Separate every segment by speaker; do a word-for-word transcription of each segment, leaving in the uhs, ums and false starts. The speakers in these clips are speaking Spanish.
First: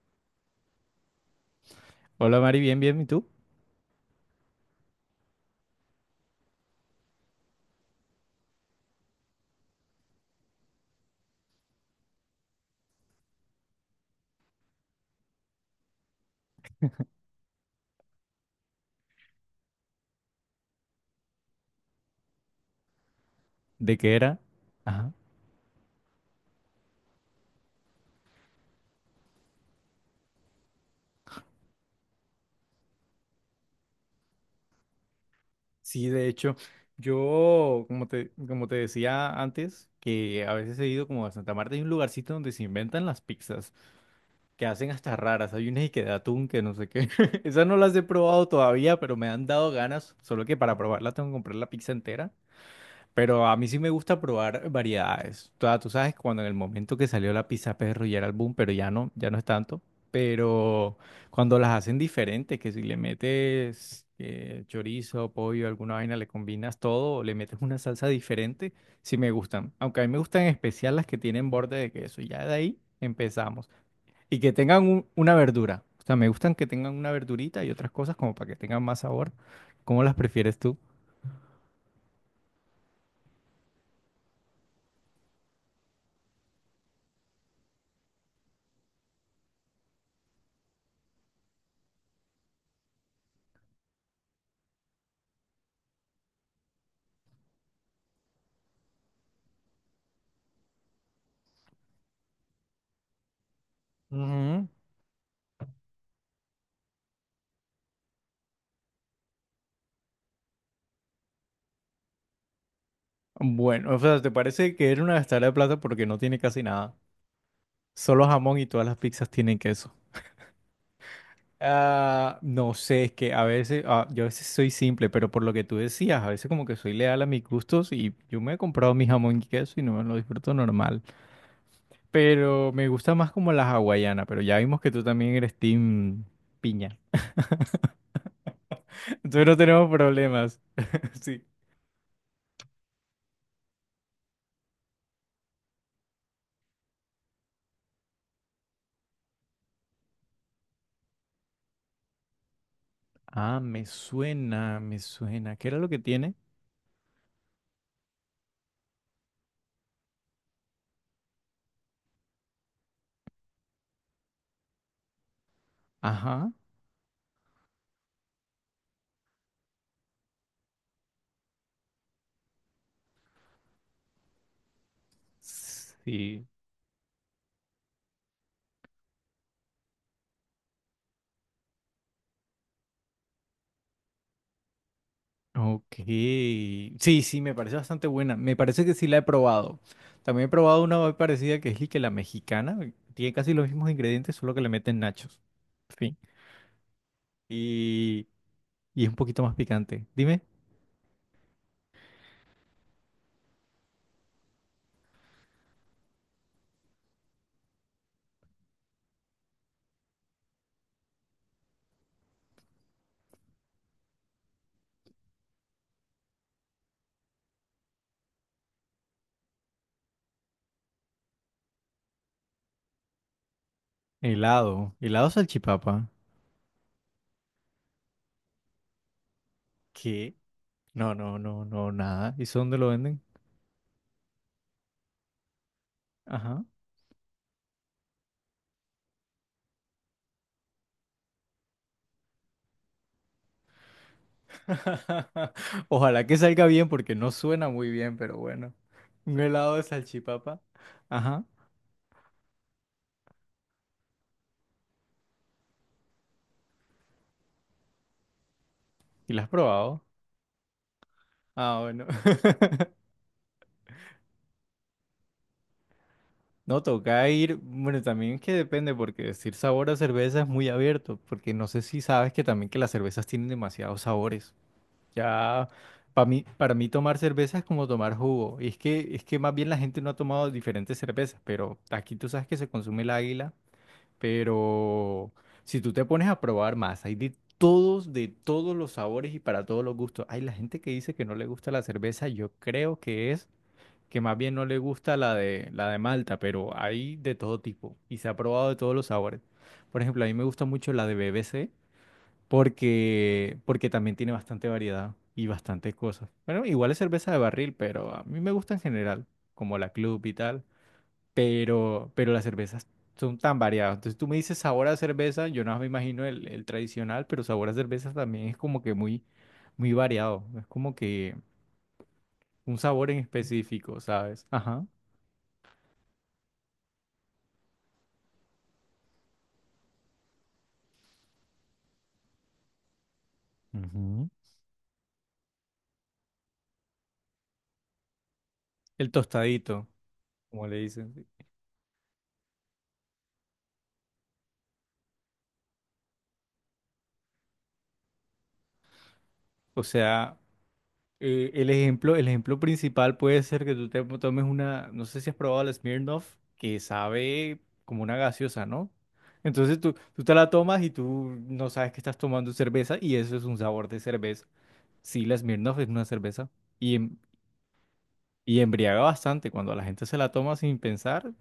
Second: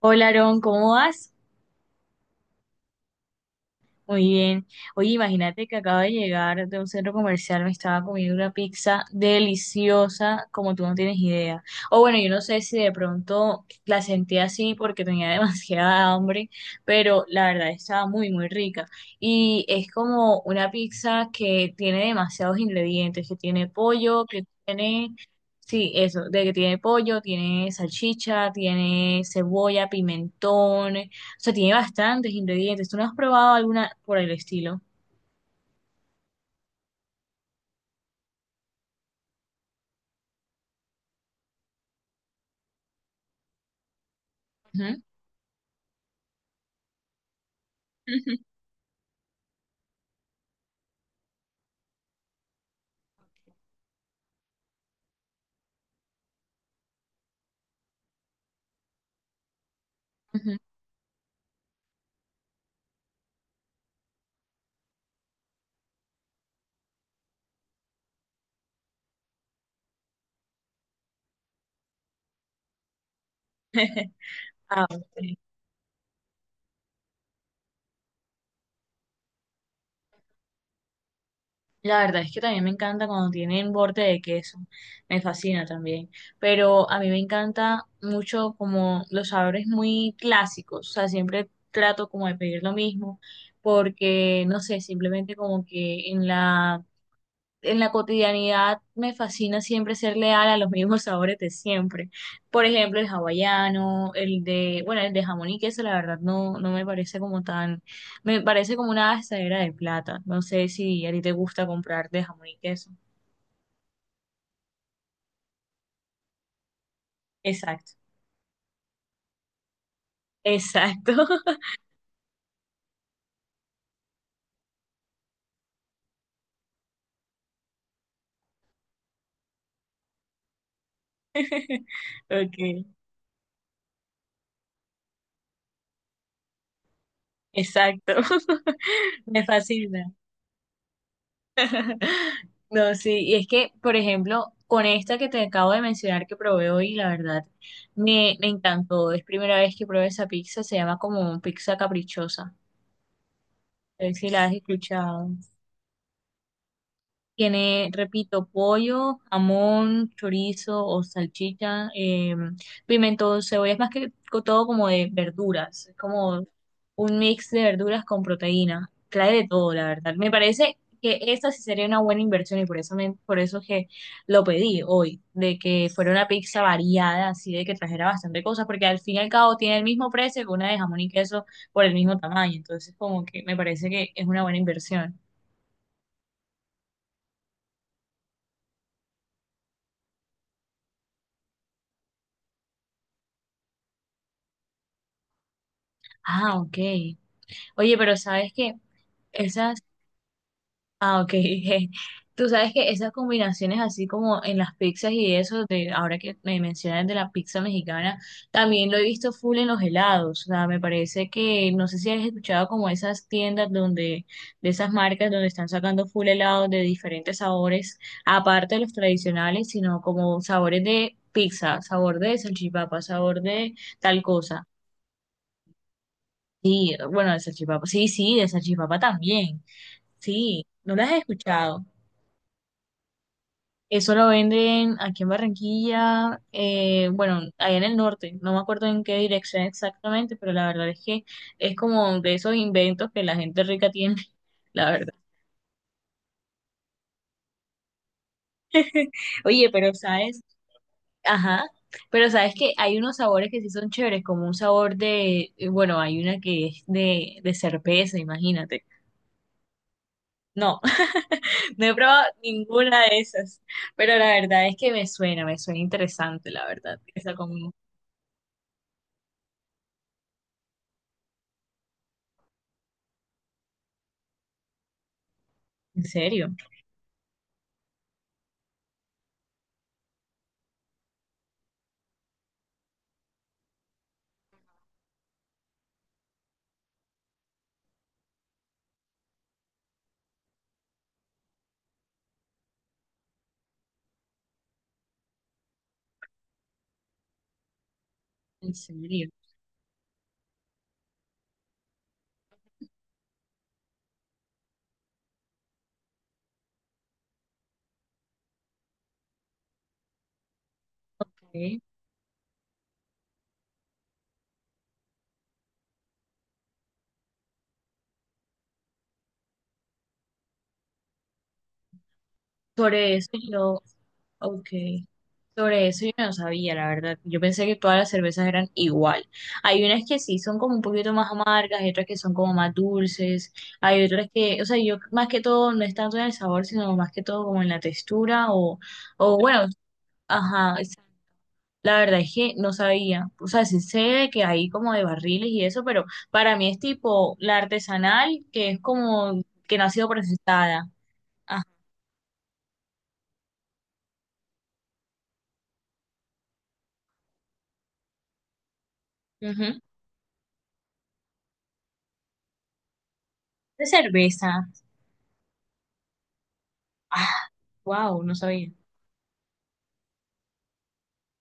Speaker 1: Hola, Aarón, ¿cómo vas?
Speaker 2: Hola Mari, bien, bien, ¿y tú?
Speaker 1: Muy bien. Oye, imagínate que acabo de llegar de un centro comercial, me estaba comiendo una pizza deliciosa, como tú no tienes idea. O bueno, yo no sé si de pronto la sentí así porque tenía demasiada hambre, pero la verdad estaba muy, muy rica. Y es como una pizza que tiene demasiados ingredientes, que tiene
Speaker 2: ¿De qué
Speaker 1: pollo,
Speaker 2: era?
Speaker 1: que
Speaker 2: Ajá.
Speaker 1: tiene... Sí, eso, de que tiene pollo, tiene salchicha, tiene cebolla, pimentón. O sea, tiene bastantes ingredientes. ¿Tú no has probado alguna por el estilo?
Speaker 2: Sí, de hecho, yo, como te, como te decía antes, que a veces he ido como a Santa Marta, hay un lugarcito donde se inventan las pizzas, que hacen
Speaker 1: Ujú,
Speaker 2: hasta raras, hay unas y que de atún, que no sé qué. Esas no las he
Speaker 1: ujú.
Speaker 2: probado todavía, pero me han dado ganas, solo que para probarla tengo que comprar la pizza entera. Pero a mí sí me gusta probar variedades. O tú sabes, cuando en el momento que salió la pizza perro ya era el boom, pero ya no, ya no es tanto.
Speaker 1: Ujú.
Speaker 2: Pero cuando las hacen diferentes, que si le metes eh, chorizo, pollo, alguna vaina, le combinas todo, o le metes una salsa diferente, sí me gustan. Aunque a mí me gustan en especial las que tienen borde de queso. Ya de ahí empezamos. Y que tengan
Speaker 1: Ah,
Speaker 2: un- una
Speaker 1: ok.
Speaker 2: verdura. O sea, me gustan que tengan una verdurita y otras cosas como para que tengan más sabor. ¿Cómo las prefieres tú?
Speaker 1: La verdad es que también me encanta cuando tienen borde de queso. Me fascina también. Pero a mí me encanta mucho como los sabores muy clásicos. O sea, siempre trato como de pedir lo mismo porque, no sé, simplemente como que en la en la cotidianidad me fascina siempre ser leal a los mismos sabores de siempre. Por ejemplo, el hawaiano, el de, bueno, el de jamón y queso, la verdad no, no me parece como tan, me parece como una gastadera de plata. No sé si a ti te gusta comprar de jamón y queso.
Speaker 2: Bueno, o sea, ¿te parece que era una gastada de plata porque no tiene casi nada?
Speaker 1: Exacto,
Speaker 2: Solo jamón y todas las pizzas tienen queso.
Speaker 1: exacto.
Speaker 2: Ah, no sé, es que a veces, ah, yo a veces soy simple, pero por lo que tú decías, a veces como que soy leal a mis gustos y yo me he comprado mi jamón y queso y no me lo disfruto normal. Pero
Speaker 1: Ok,
Speaker 2: me gusta más como la hawaiana, pero ya vimos que tú también eres team piña.
Speaker 1: exacto. Me
Speaker 2: Entonces no tenemos
Speaker 1: fascina.
Speaker 2: problemas. Sí.
Speaker 1: No, sí, y es que, por ejemplo, con esta que te acabo de mencionar que probé hoy, la verdad, me, me encantó. Es primera vez que probé esa pizza, se llama como pizza caprichosa.
Speaker 2: Ah, me
Speaker 1: A ver si la has
Speaker 2: suena, me
Speaker 1: escuchado.
Speaker 2: suena. ¿Qué era lo que tiene?
Speaker 1: Tiene, repito, pollo, jamón, chorizo o salchicha, eh, pimentón, cebolla, es más que co- todo como de verduras, es como
Speaker 2: Ajá.
Speaker 1: un mix de verduras con proteína. Trae de todo, la verdad. Me parece que esta sí sería una buena inversión y por eso, me, por eso que lo pedí hoy, de que fuera una
Speaker 2: Sí.
Speaker 1: pizza variada, así de que trajera bastante cosas, porque al fin y al cabo tiene el mismo precio que una de jamón y queso por el mismo tamaño, entonces como que me parece que es una buena inversión.
Speaker 2: Ok. Sí, sí, me parece bastante buena. Me parece que sí la he probado. También he probado una muy parecida que es y que la mexicana. Tiene casi los mismos ingredientes, solo que le meten nachos. Fin.
Speaker 1: Ah, ok. Oye, pero
Speaker 2: Y,
Speaker 1: sabes que
Speaker 2: y es un poquito más
Speaker 1: esas,
Speaker 2: picante. Dime,
Speaker 1: ah, ok, je. Tú sabes que esas combinaciones así como en las pizzas y eso, de ahora que me mencionas de la pizza mexicana, también lo he visto full en los helados, o sea, me parece que, no sé si has escuchado como esas tiendas donde, de esas marcas donde están sacando full helados de diferentes sabores, aparte de los tradicionales, sino como sabores de pizza, sabor de salchipapa, sabor de tal cosa.
Speaker 2: helado. Helado salchipapa.
Speaker 1: Sí, bueno, de salchipapa, sí, sí, de salchipapa también.
Speaker 2: ¿Qué?
Speaker 1: Sí, no las
Speaker 2: No,
Speaker 1: he
Speaker 2: no, no,
Speaker 1: escuchado.
Speaker 2: no, nada. ¿Y eso dónde lo venden?
Speaker 1: Eso lo venden aquí en Barranquilla,
Speaker 2: Ajá.
Speaker 1: eh, bueno, allá en el norte, no me acuerdo en qué dirección exactamente, pero la verdad es que es como de esos inventos que la gente rica tiene, la verdad.
Speaker 2: Ojalá que salga bien porque no suena muy bien, pero bueno. Un
Speaker 1: Oye,
Speaker 2: helado de
Speaker 1: pero sabes,
Speaker 2: salchipapa. Ajá.
Speaker 1: ajá, pero sabes que hay unos sabores que sí son chéveres, como un sabor de, eh, bueno, hay una que es de, de cerveza, imagínate.
Speaker 2: ¿Y lo has probado?
Speaker 1: No,
Speaker 2: Ah,
Speaker 1: no he
Speaker 2: bueno.
Speaker 1: probado ninguna de esas, pero la verdad es que me suena, me suena interesante, la
Speaker 2: No,
Speaker 1: verdad,
Speaker 2: toca
Speaker 1: esa
Speaker 2: ir,
Speaker 1: comida.
Speaker 2: bueno, también es que depende, porque decir sabor a cerveza es muy abierto, porque no sé si sabes que también que las cervezas tienen demasiados sabores. Ya,
Speaker 1: ¿En
Speaker 2: para mí,
Speaker 1: serio?
Speaker 2: para mí tomar cerveza es como tomar jugo. Y es que, es que más bien la gente no ha tomado diferentes cervezas, pero aquí tú sabes que se consume el águila, pero si tú te pones a probar más, hay de todos, de todos los sabores y para todos los gustos. Hay la gente que dice que no le gusta la cerveza, yo creo que es que más bien no le gusta la de, la de Malta, pero hay de todo tipo y se ha probado
Speaker 1: En
Speaker 2: de todos los
Speaker 1: serio,
Speaker 2: sabores. Por ejemplo, a mí me gusta mucho la de B B C porque, porque también tiene bastante variedad y bastantes cosas. Bueno, igual es cerveza de barril, pero a mí me gusta en general, como la Club y tal,
Speaker 1: ok.
Speaker 2: pero, pero las cervezas son tan variadas. Entonces tú me dices sabor a cerveza, yo no me imagino el, el tradicional, pero sabor a cerveza también es como que muy, muy variado. Es como que un sabor
Speaker 1: Sobre
Speaker 2: en
Speaker 1: eso yo,
Speaker 2: específico, ¿sabes?
Speaker 1: ok.
Speaker 2: Ajá.
Speaker 1: Sobre eso yo no sabía, la verdad. Yo pensé que todas las cervezas eran igual. Hay unas que sí son como un poquito más amargas, hay otras que son como más dulces, hay otras
Speaker 2: Ujú.
Speaker 1: que, o sea, yo más que todo no es tanto en el sabor, sino más que todo como en la textura o,
Speaker 2: El
Speaker 1: o bueno,
Speaker 2: tostadito, como le
Speaker 1: ajá, es-
Speaker 2: dicen. Sí.
Speaker 1: la verdad es que no sabía. O sea, sí sé de que hay como de barriles y eso, pero para mí es tipo la artesanal, que es como que
Speaker 2: O
Speaker 1: no ha sido
Speaker 2: sea,
Speaker 1: procesada.
Speaker 2: eh, el ejemplo, el ejemplo principal puede ser que tú te tomes una, no sé si has probado la Smirnoff, que sabe como una gaseosa, ¿no? Entonces
Speaker 1: Ajá.
Speaker 2: tú, tú te la tomas y tú no sabes que estás tomando cerveza y eso es un
Speaker 1: De
Speaker 2: sabor de cerveza.
Speaker 1: cerveza.
Speaker 2: Sí, la Smirnoff es una cerveza y, em-
Speaker 1: Ah, wow, no
Speaker 2: y
Speaker 1: sabía.
Speaker 2: embriaga bastante. Cuando la gente se la toma sin pensar,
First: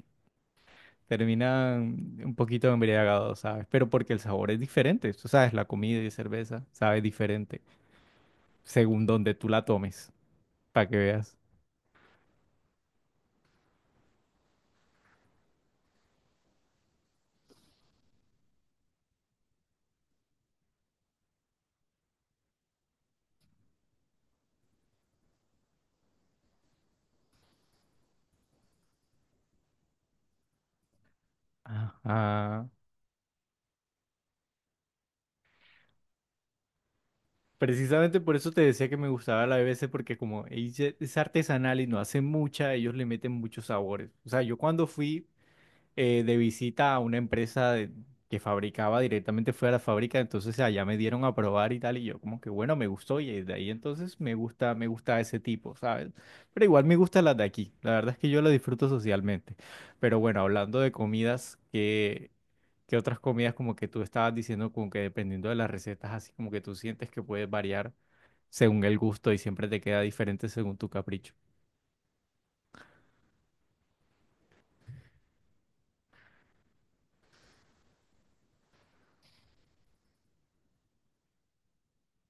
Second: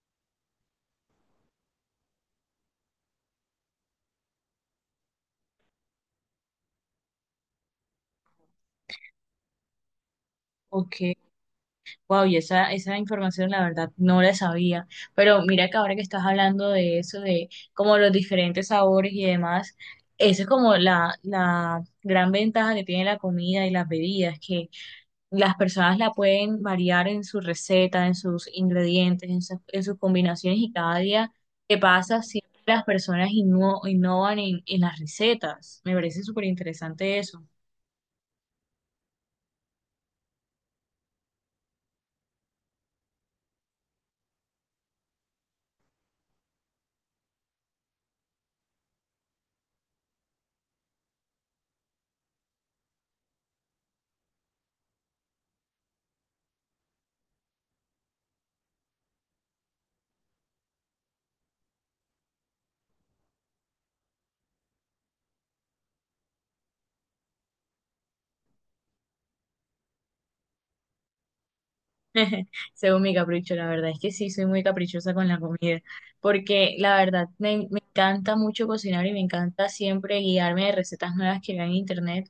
Speaker 2: terminan un poquito embriagados, ¿sabes? Pero porque el sabor es diferente. Tú sabes, la comida y cerveza sabe diferente. Según donde tú la tomes, para
Speaker 1: Ok.
Speaker 2: que veas.
Speaker 1: Wow, y esa, esa información la verdad no la sabía. Pero mira que ahora que estás hablando de eso, de como los diferentes sabores y demás, esa es como la, la gran ventaja que tiene la comida y las bebidas, que las personas la pueden variar en su receta, en sus ingredientes, en sus, en sus combinaciones y cada día que pasa siempre
Speaker 2: Ajá.
Speaker 1: las personas inno- innovan en, en las recetas. Me parece súper interesante eso.
Speaker 2: Precisamente por eso te decía que me gustaba la B B C porque como ella es artesanal y no hace mucha, ellos le meten muchos sabores. O sea, yo cuando fui eh, de visita a una empresa de- que fabricaba directamente, fue a la fábrica, entonces allá me dieron a probar y tal, y yo como que bueno, me gustó, y de ahí entonces me gusta, me gusta ese tipo, ¿sabes? Pero igual me gustan las de aquí, la verdad es que yo lo disfruto socialmente. Pero bueno, hablando de comidas, ¿qué otras comidas como que tú estabas diciendo como que dependiendo de las recetas, así como que tú sientes que puedes variar según el gusto y siempre te queda diferente según tu capricho?
Speaker 1: Según mi capricho, la verdad es que sí, soy muy caprichosa con la comida, porque la verdad me, me encanta mucho cocinar y me encanta siempre guiarme de recetas nuevas que vean en internet,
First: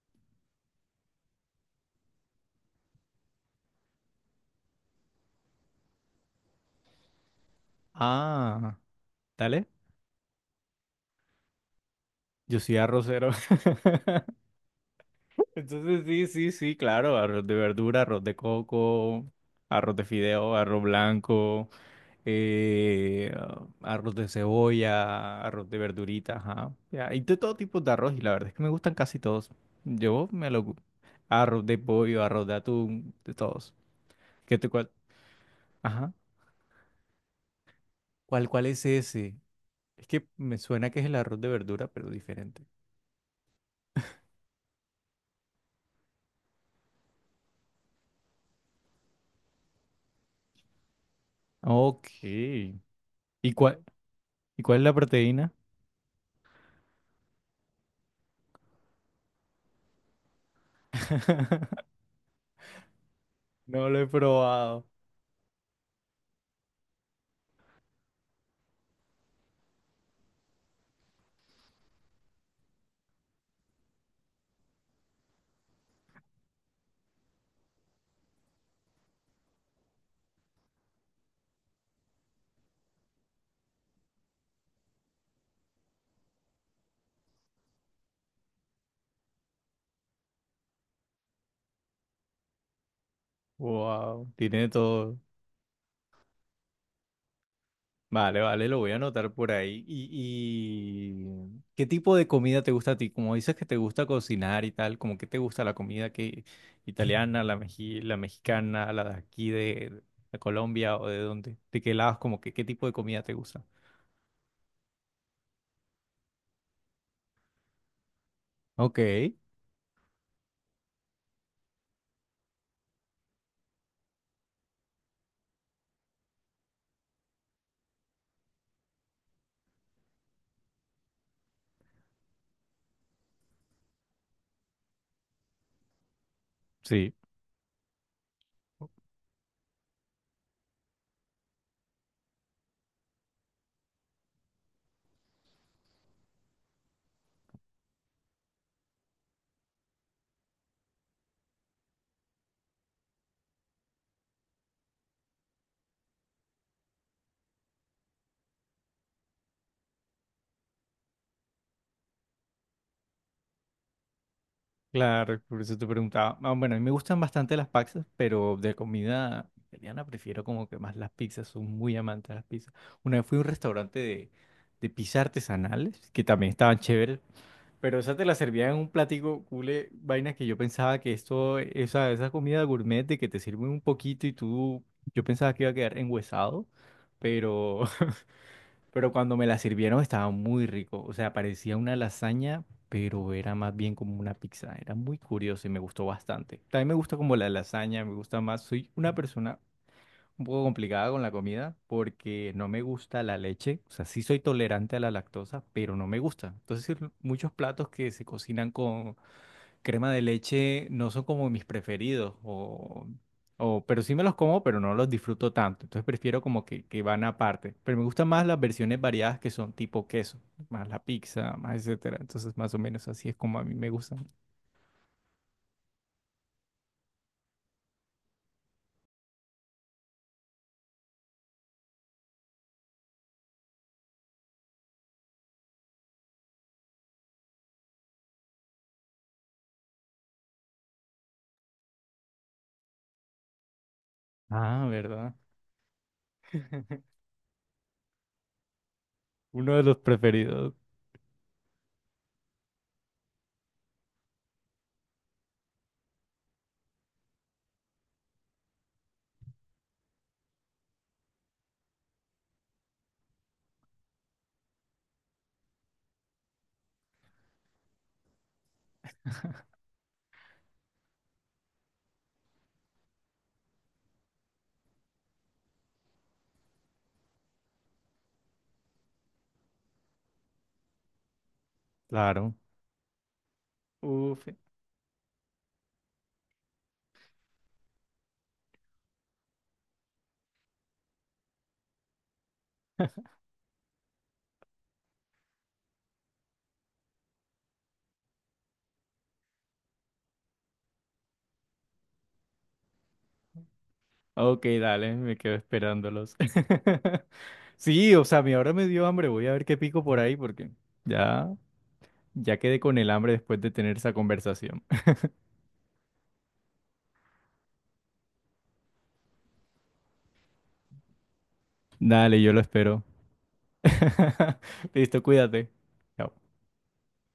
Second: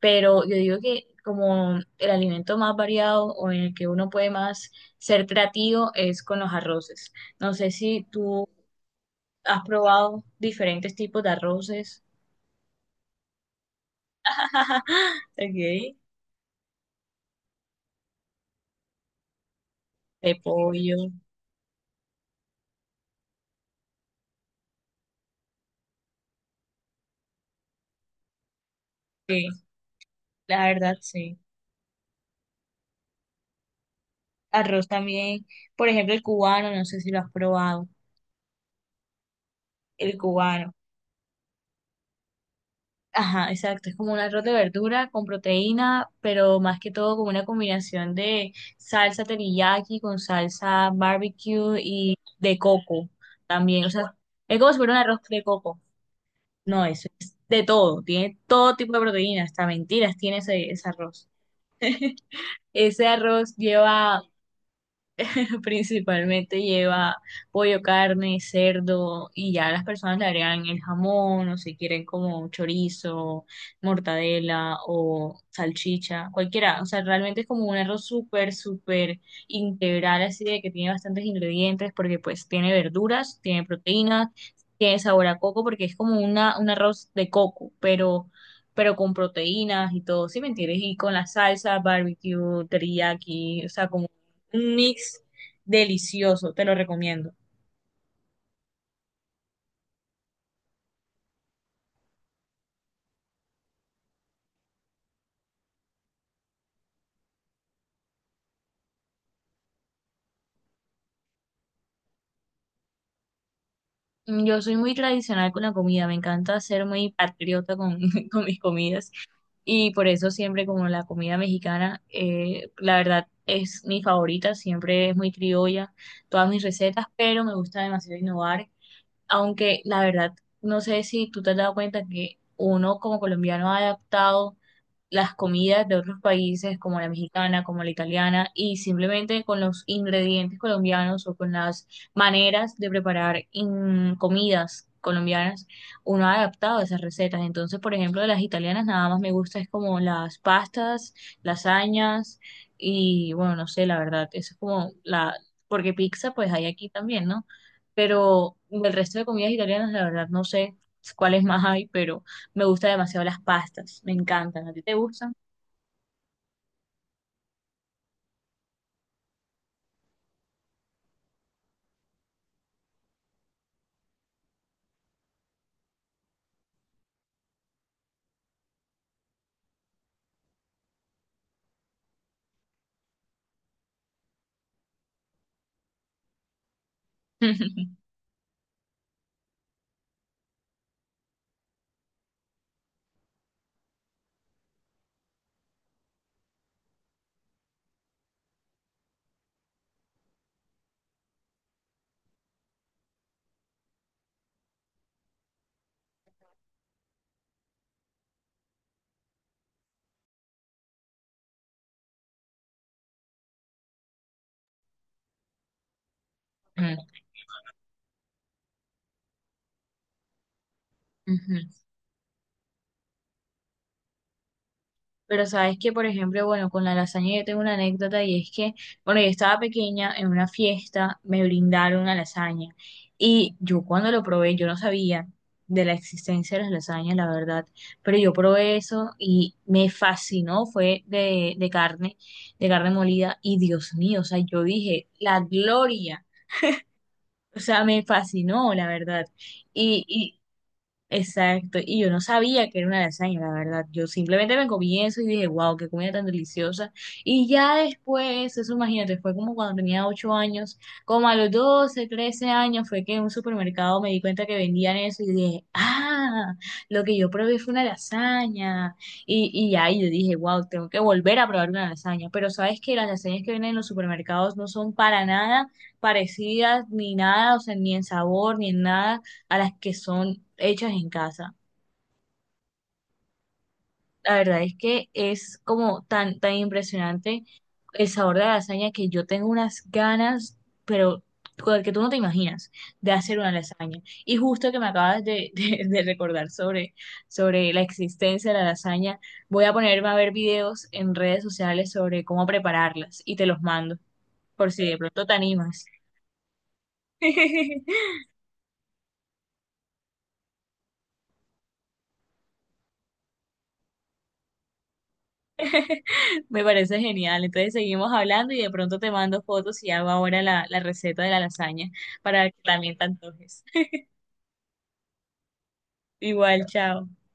Speaker 1: pero yo digo que como el alimento más variado o en el que uno puede más ser creativo es con los arroces. No sé si tú
Speaker 2: Ah,
Speaker 1: has
Speaker 2: dale.
Speaker 1: probado diferentes tipos de arroces.
Speaker 2: Yo soy arrocero.
Speaker 1: Okay.
Speaker 2: Entonces sí, sí, sí, claro, arroz de verdura, arroz de coco, arroz de
Speaker 1: De
Speaker 2: fideo, arroz
Speaker 1: pollo,
Speaker 2: blanco, eh, arroz de cebolla, arroz de verduritas, ajá. Ya, y de todo tipo de arroz y la verdad es que me gustan casi
Speaker 1: sí,
Speaker 2: todos. Yo me lo...
Speaker 1: la
Speaker 2: gu-
Speaker 1: verdad sí.
Speaker 2: Arroz de pollo, arroz de atún, de todos. ¿Qué te
Speaker 1: Arroz
Speaker 2: cuál?
Speaker 1: también, por
Speaker 2: Ajá.
Speaker 1: ejemplo, el cubano, no sé si lo has probado.
Speaker 2: ¿Cuál, cuál es ese? Es
Speaker 1: El
Speaker 2: que me
Speaker 1: cubano.
Speaker 2: suena que es el arroz de verdura, pero diferente.
Speaker 1: Ajá, exacto. Es como un arroz de verdura con proteína, pero más que todo con una combinación de salsa teriyaki con salsa barbecue
Speaker 2: Ok.
Speaker 1: y de
Speaker 2: ¿Y
Speaker 1: coco
Speaker 2: cuál,
Speaker 1: también. O sea, es
Speaker 2: y
Speaker 1: como si
Speaker 2: cuál es
Speaker 1: fuera
Speaker 2: la
Speaker 1: un arroz de
Speaker 2: proteína?
Speaker 1: coco. No, eso es de todo. Tiene todo tipo de proteínas, hasta mentiras tiene ese, ese arroz. Ese arroz
Speaker 2: No lo he
Speaker 1: lleva
Speaker 2: probado.
Speaker 1: principalmente lleva pollo, carne, cerdo y ya las personas le agregan el jamón o si quieren como chorizo, mortadela o salchicha, cualquiera. O sea, realmente es como un arroz súper, súper integral, así de que tiene bastantes ingredientes porque pues tiene verduras, tiene proteínas, tiene sabor a coco porque es como una, un arroz de coco, pero pero con proteínas y todo, ¿sí me entiendes? Y con la salsa, barbecue, teriyaki, o sea, como
Speaker 2: Wow, tiene
Speaker 1: un
Speaker 2: todo.
Speaker 1: mix delicioso, te lo recomiendo.
Speaker 2: Vale, vale, lo voy a anotar por ahí. ¿Y, y qué tipo de comida te gusta a ti? Como dices que te gusta cocinar y tal, como que te gusta la comida que italiana, la meji- la mexicana, la de aquí de, de Colombia o de dónde? ¿De qué lados? ¿Como que qué tipo de comida te gusta?
Speaker 1: Mm, yo soy muy tradicional con la comida, me encanta ser muy patriota con, con mis
Speaker 2: Ok,
Speaker 1: comidas y por eso siempre como la comida mexicana, eh, la verdad es mi favorita, siempre es muy criolla, todas mis recetas, pero me gusta demasiado innovar, aunque la verdad no sé si tú te has dado cuenta que uno como colombiano ha adaptado las comidas de otros países como la
Speaker 2: sí.
Speaker 1: mexicana, como la italiana, y simplemente con los ingredientes colombianos o con las maneras de preparar in- comidas colombianas, uno ha adaptado esas recetas. Entonces, por ejemplo, de las italianas nada más me gusta es como las pastas, lasañas y bueno, no sé, la verdad, eso es como la, porque pizza pues hay aquí también, ¿no? Pero del resto de comidas italianas, la verdad, no sé cuáles más hay, pero... Me gustan demasiado las pastas, me encantan. ¿A ti te gustan?
Speaker 2: Claro, por eso te preguntaba. Ah, bueno, a mí me gustan bastante las pizzas, pero de comida italiana prefiero como que más las pizzas, soy muy amante de las pizzas. Una vez fui a un restaurante de, de pizzas artesanales, que también estaban chéveres, pero esa te la servían en un platico cule, vainas que yo pensaba que esto, esa, esa comida gourmet de que te sirven un poquito y tú, yo pensaba que iba a quedar enguesado, pero pero cuando me la sirvieron estaba muy rico. O sea, parecía una lasaña, pero era más bien como una pizza. Era muy curioso y me gustó bastante. También me gusta como la lasaña, me gusta más. Soy una persona un poco complicada con la comida porque no me gusta la leche. O sea, sí soy tolerante a la lactosa, pero no me gusta. Entonces, muchos platos que se cocinan con crema de leche no son como mis preferidos, o, o, pero sí me los como, pero no los disfruto tanto. Entonces prefiero como que, que van aparte. Pero me gustan más las versiones variadas que son tipo queso, más la pizza,
Speaker 1: Ujú.
Speaker 2: más etcétera. Entonces más o menos así es como a mí me gustan.
Speaker 1: Pero sabes que, por ejemplo, bueno, con la lasaña yo tengo una anécdota y es que, bueno, yo estaba pequeña en una fiesta, me brindaron una lasaña y yo cuando lo probé, yo no sabía de la existencia de las lasañas, la verdad, pero yo probé eso y me fascinó, fue de, de carne, de carne molida y Dios mío, o sea, yo
Speaker 2: Ah,
Speaker 1: dije,
Speaker 2: ¿verdad?
Speaker 1: la gloria, o sea, me fascinó, la verdad.
Speaker 2: Uno de los preferidos,
Speaker 1: Exacto, y yo no sabía que era una lasaña, la verdad. Yo simplemente me comí eso y dije, wow, qué comida tan deliciosa. Y ya después, eso imagínate, fue como cuando tenía ocho años, como a los doce trece años, fue que en un supermercado me di cuenta que vendían eso y dije, ah, lo que yo probé fue una lasaña. Y, y ya, y yo dije, wow, tengo que volver a probar una lasaña. Pero sabes que las lasañas que vienen en los supermercados no son para nada parecidas ni nada, o sea, ni en sabor, ni en nada a las que son hechas en casa.
Speaker 2: claro.
Speaker 1: La
Speaker 2: Uf.
Speaker 1: verdad es que es como tan, tan impresionante el sabor de la lasaña que yo tengo unas ganas, pero con el que tú no te imaginas, de hacer una lasaña. Y justo que me acabas de, de- de recordar sobre, sobre la existencia de la lasaña, voy a ponerme a ver videos en redes sociales sobre cómo prepararlas y te los mando,
Speaker 2: Ok,
Speaker 1: por si de
Speaker 2: dale,
Speaker 1: pronto te
Speaker 2: me quedo
Speaker 1: animas.
Speaker 2: esperándolos. Sí, o sea, mi ahora me dio hambre. Voy a ver qué pico por ahí porque ya, ya quedé con el hambre después de tener esa conversación.
Speaker 1: Me parece genial. Entonces seguimos hablando y de pronto te mando fotos y hago ahora la, la receta de la lasaña
Speaker 2: Dale,
Speaker 1: para
Speaker 2: yo
Speaker 1: que
Speaker 2: lo
Speaker 1: también
Speaker 2: espero.
Speaker 1: te antojes.
Speaker 2: Listo, cuídate. Chao.
Speaker 1: Igual, chao.